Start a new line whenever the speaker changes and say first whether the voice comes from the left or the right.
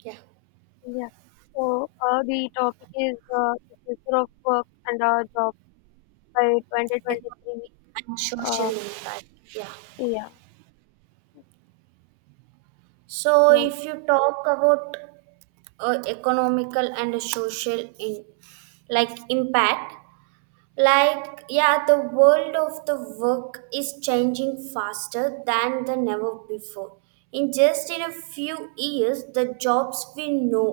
right: Yeah,
left: Yeah. So the topic is the future of work and our jobs by 2023.
right: economic and social
left: Uh,
right: impact. Yeah.
left: yeah.
right: So
left: So
right: if you talk about economical and social in like impact. Yeah, the world of the work is changing faster than the never before. In a few years, the jobs we know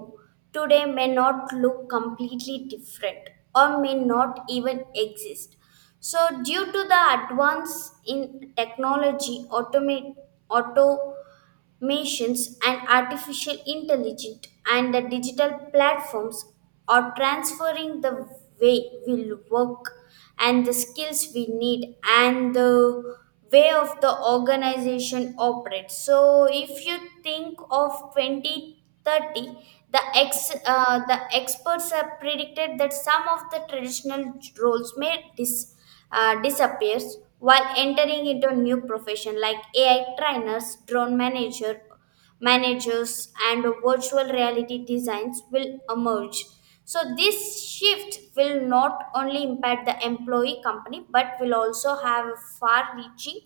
right: today may not look completely different or may not even exist. So, due to the advance in technology, automate, auto machines and artificial intelligence and the digital platforms are transferring the way we work and the skills we need and the way of the organization operates. So if you think of 2030, the experts have predicted that some of the traditional roles may disappear disappears while entering into new profession like AI trainers, managers, and virtual reality designs will emerge. So this shift will not only impact the employee company but will also have far-reaching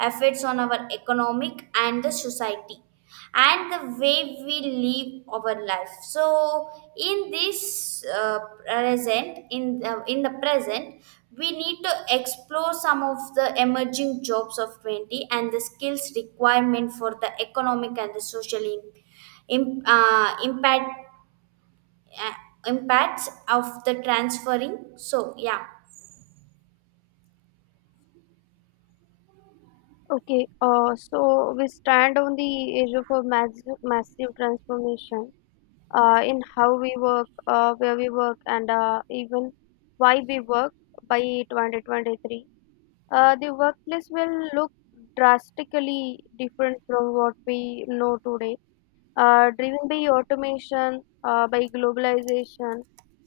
right: effects on our economic and the society and the way we live our life. So in this present in the present we need to explore some of the emerging jobs of 20 and the skills requirement for the economic and the social im- uh, impact uh, impacts of the transferring. So yeah.
left: okay. So we stand on the edge of a massive, massive transformation in how we work, where we work, and even why we work by 2023. The workplace will look drastically different from what we know today, driven by automation, by globalization,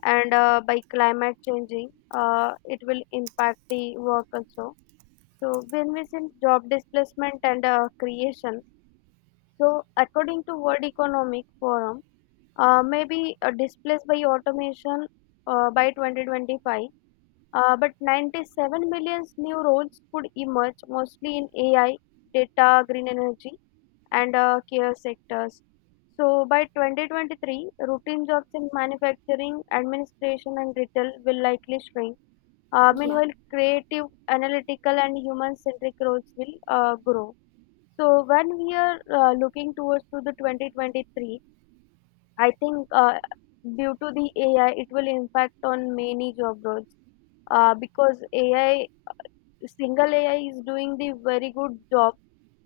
left: and by climate changing. Uh, it will impact the work also. So when we see job displacement and creation, so according to World Economic Forum, maybe displaced by automation by 2025, but 97 million new roles could emerge, mostly in AI, data, green energy, and care sectors. So by 2023, routine jobs in manufacturing, administration, and retail will likely shrink.
right: Yeah.
left: Meanwhile, creative, analytical, and human-centric roles will grow. So when we are looking towards to the 2023, I think due to the AI, it will impact on many job roles because AI, single AI is doing the very good job.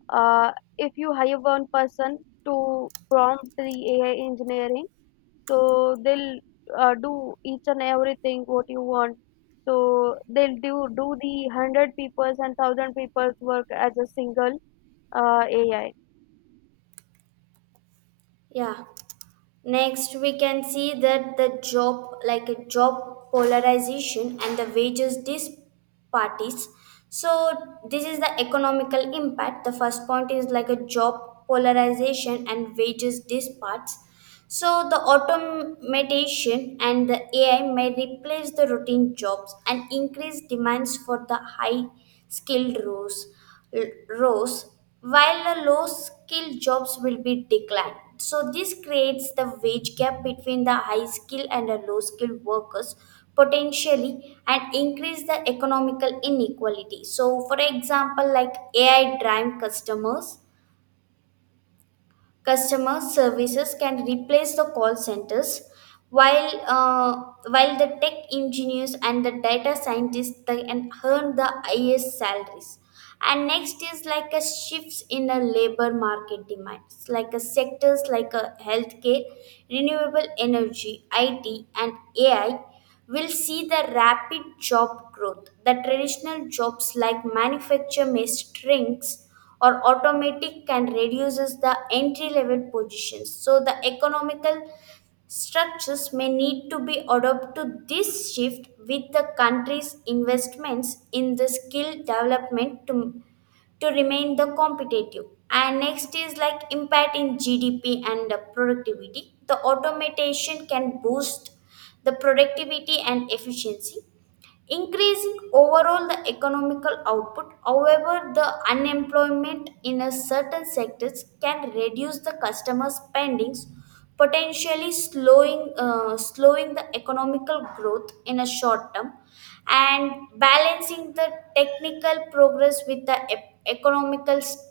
left: uh, if you hire one person to prompt the AI engineering, so they'll do each and everything what you want. So they'll do the hundred people's and thousand people's work as a single AI.
right: Yeah. Next, we can see that the job, like a job polarization and the wages disparities. So, this is the economical impact. The first point is like a job polarization and wages disparities. So, the automation and the AI may replace the routine jobs and increase demands for the high skilled roles, while the low skilled jobs will be declined. So, this creates the wage gap between the high skilled and the low skilled workers potentially and increase the economical inequality. So, for example, like AI drive customer services can replace the call centers, while uh, while the tech engineers and the data scientists, they can earn the highest salaries. And next is like a shifts in the labor market demands, like a sectors like a healthcare, renewable energy, it, and AI will see the rapid job growth. The traditional jobs like manufacture may shrinks or automatic can reduces the entry level positions. So the economical structures may need to be adapted to this shift with the country's investments in the skill development to remain the competitive. And next is like impact in GDP and the productivity. The automation can boost the productivity and efficiency, increasing overall the economical output. However, the unemployment in a certain sectors can reduce the customer spendings, potentially slowing the economical growth in a short term. And balancing the technical progress with the economical st-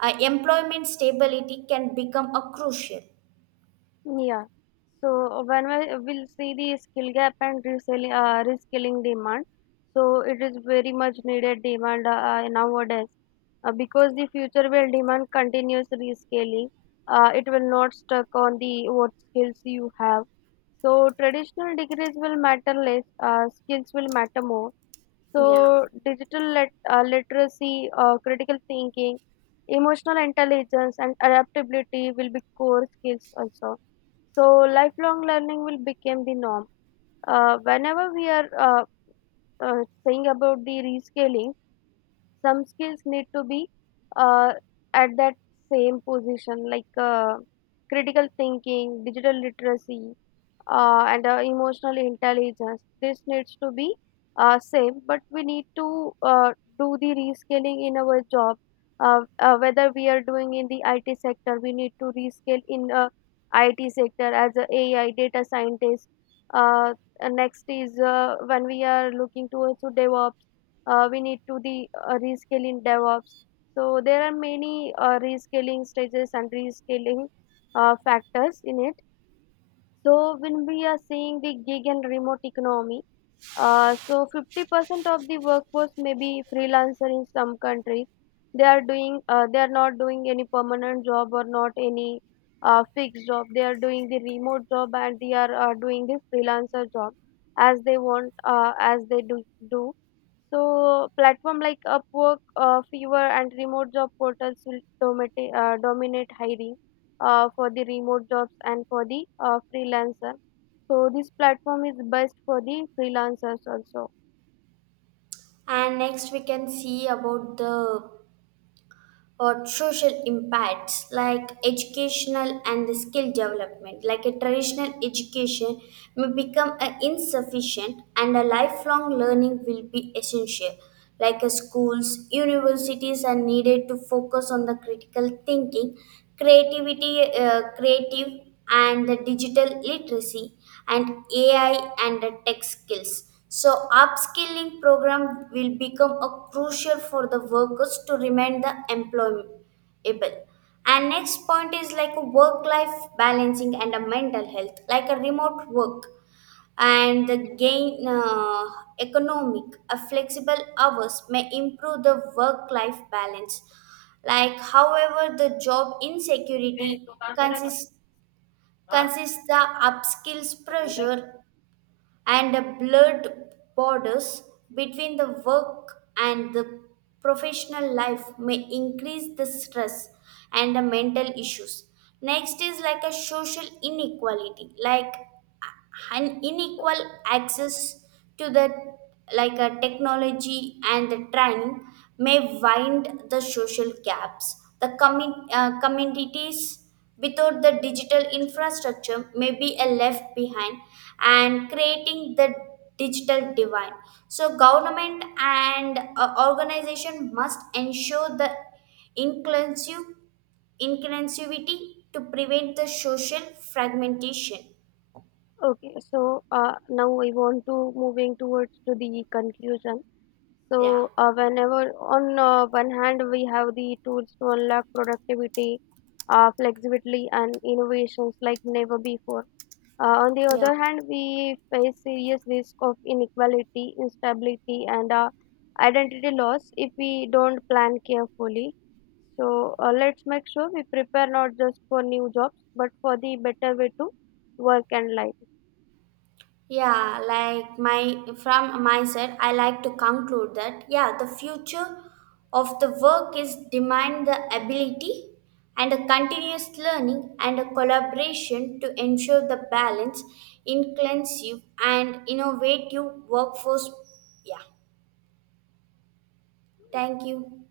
right: employment stability can become a crucial.
left: Yeah. So when we will see the skill gap and reskilling demand, so it is very much needed demand nowadays because the future will demand continuous reskilling. It will not stuck on the what skills you have. So traditional degrees will matter less. Skills will matter more.
right: Yeah.
left: So digital literacy, critical thinking, emotional intelligence, and adaptability will be core skills also, so lifelong learning will become the norm. Whenever we are saying about the rescaling, some skills need to be uh, at that same position, like critical thinking, digital literacy, and emotional intelligence, this needs to be same, but we need to do the rescaling in our job, whether we are doing in the IT sector, we need to rescale in IT sector as a AI data scientist. uh, and next is, when we are looking towards to DevOps, we need to the rescale in DevOps. So there are many rescaling stages and rescaling factors in it. So when we are seeing the gig and remote economy, so 50% of the workforce may be freelancer in some countries. They are doing they are not doing any permanent job or not any fixed job. They are doing the remote job and they are doing the freelancer job as they want, as they do. So platform like Upwork, Fiverr, and remote job portals will dominate hiring for the remote jobs and for the freelancer. So this platform is best for the freelancers also.
right: And next we can see about the or social impacts, like educational and the skill development, like a traditional education may become a insufficient and a lifelong learning will be essential. Like a schools universities are needed to focus on the critical thinking, creativity creative and the digital literacy and AI and the tech skills. So, upskilling program will become a crucial for the workers to remain the employable. And next point is like a work-life balancing and a mental health, like a remote work and the gain economic, a flexible hours may improve the work-life balance. Like, however, the job insecurity consists the upskills pressure and the blurred borders between the work and the professional life may increase the stress and the mental issues. Next is like a social inequality, like an unequal access to the like a technology and the training may wind the social gaps. The communities without the digital infrastructure may be a left behind and creating the digital divide. So government and organization must ensure the inclusive inclusivity to prevent the social fragmentation.
left: Okay, so now I want to moving towards to the conclusion.
right: Yeah.
left: So, whenever on one hand we have the tools to unlock productivity, flexibility, and innovations like never before. On the
right: Yeah.
left: other hand, we face serious risk of inequality, instability, and identity loss if we don't plan carefully. So let's make sure we prepare not just for new jobs, but for the better way to work and life.
right: Yeah, like my from my side, I like to conclude that yeah, the future of the work is demand the ability and a continuous learning and a collaboration to ensure the balance, inclusive and innovative workforce. Yeah, thank you.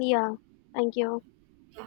left: Yeah, thank you.
right: Yeah.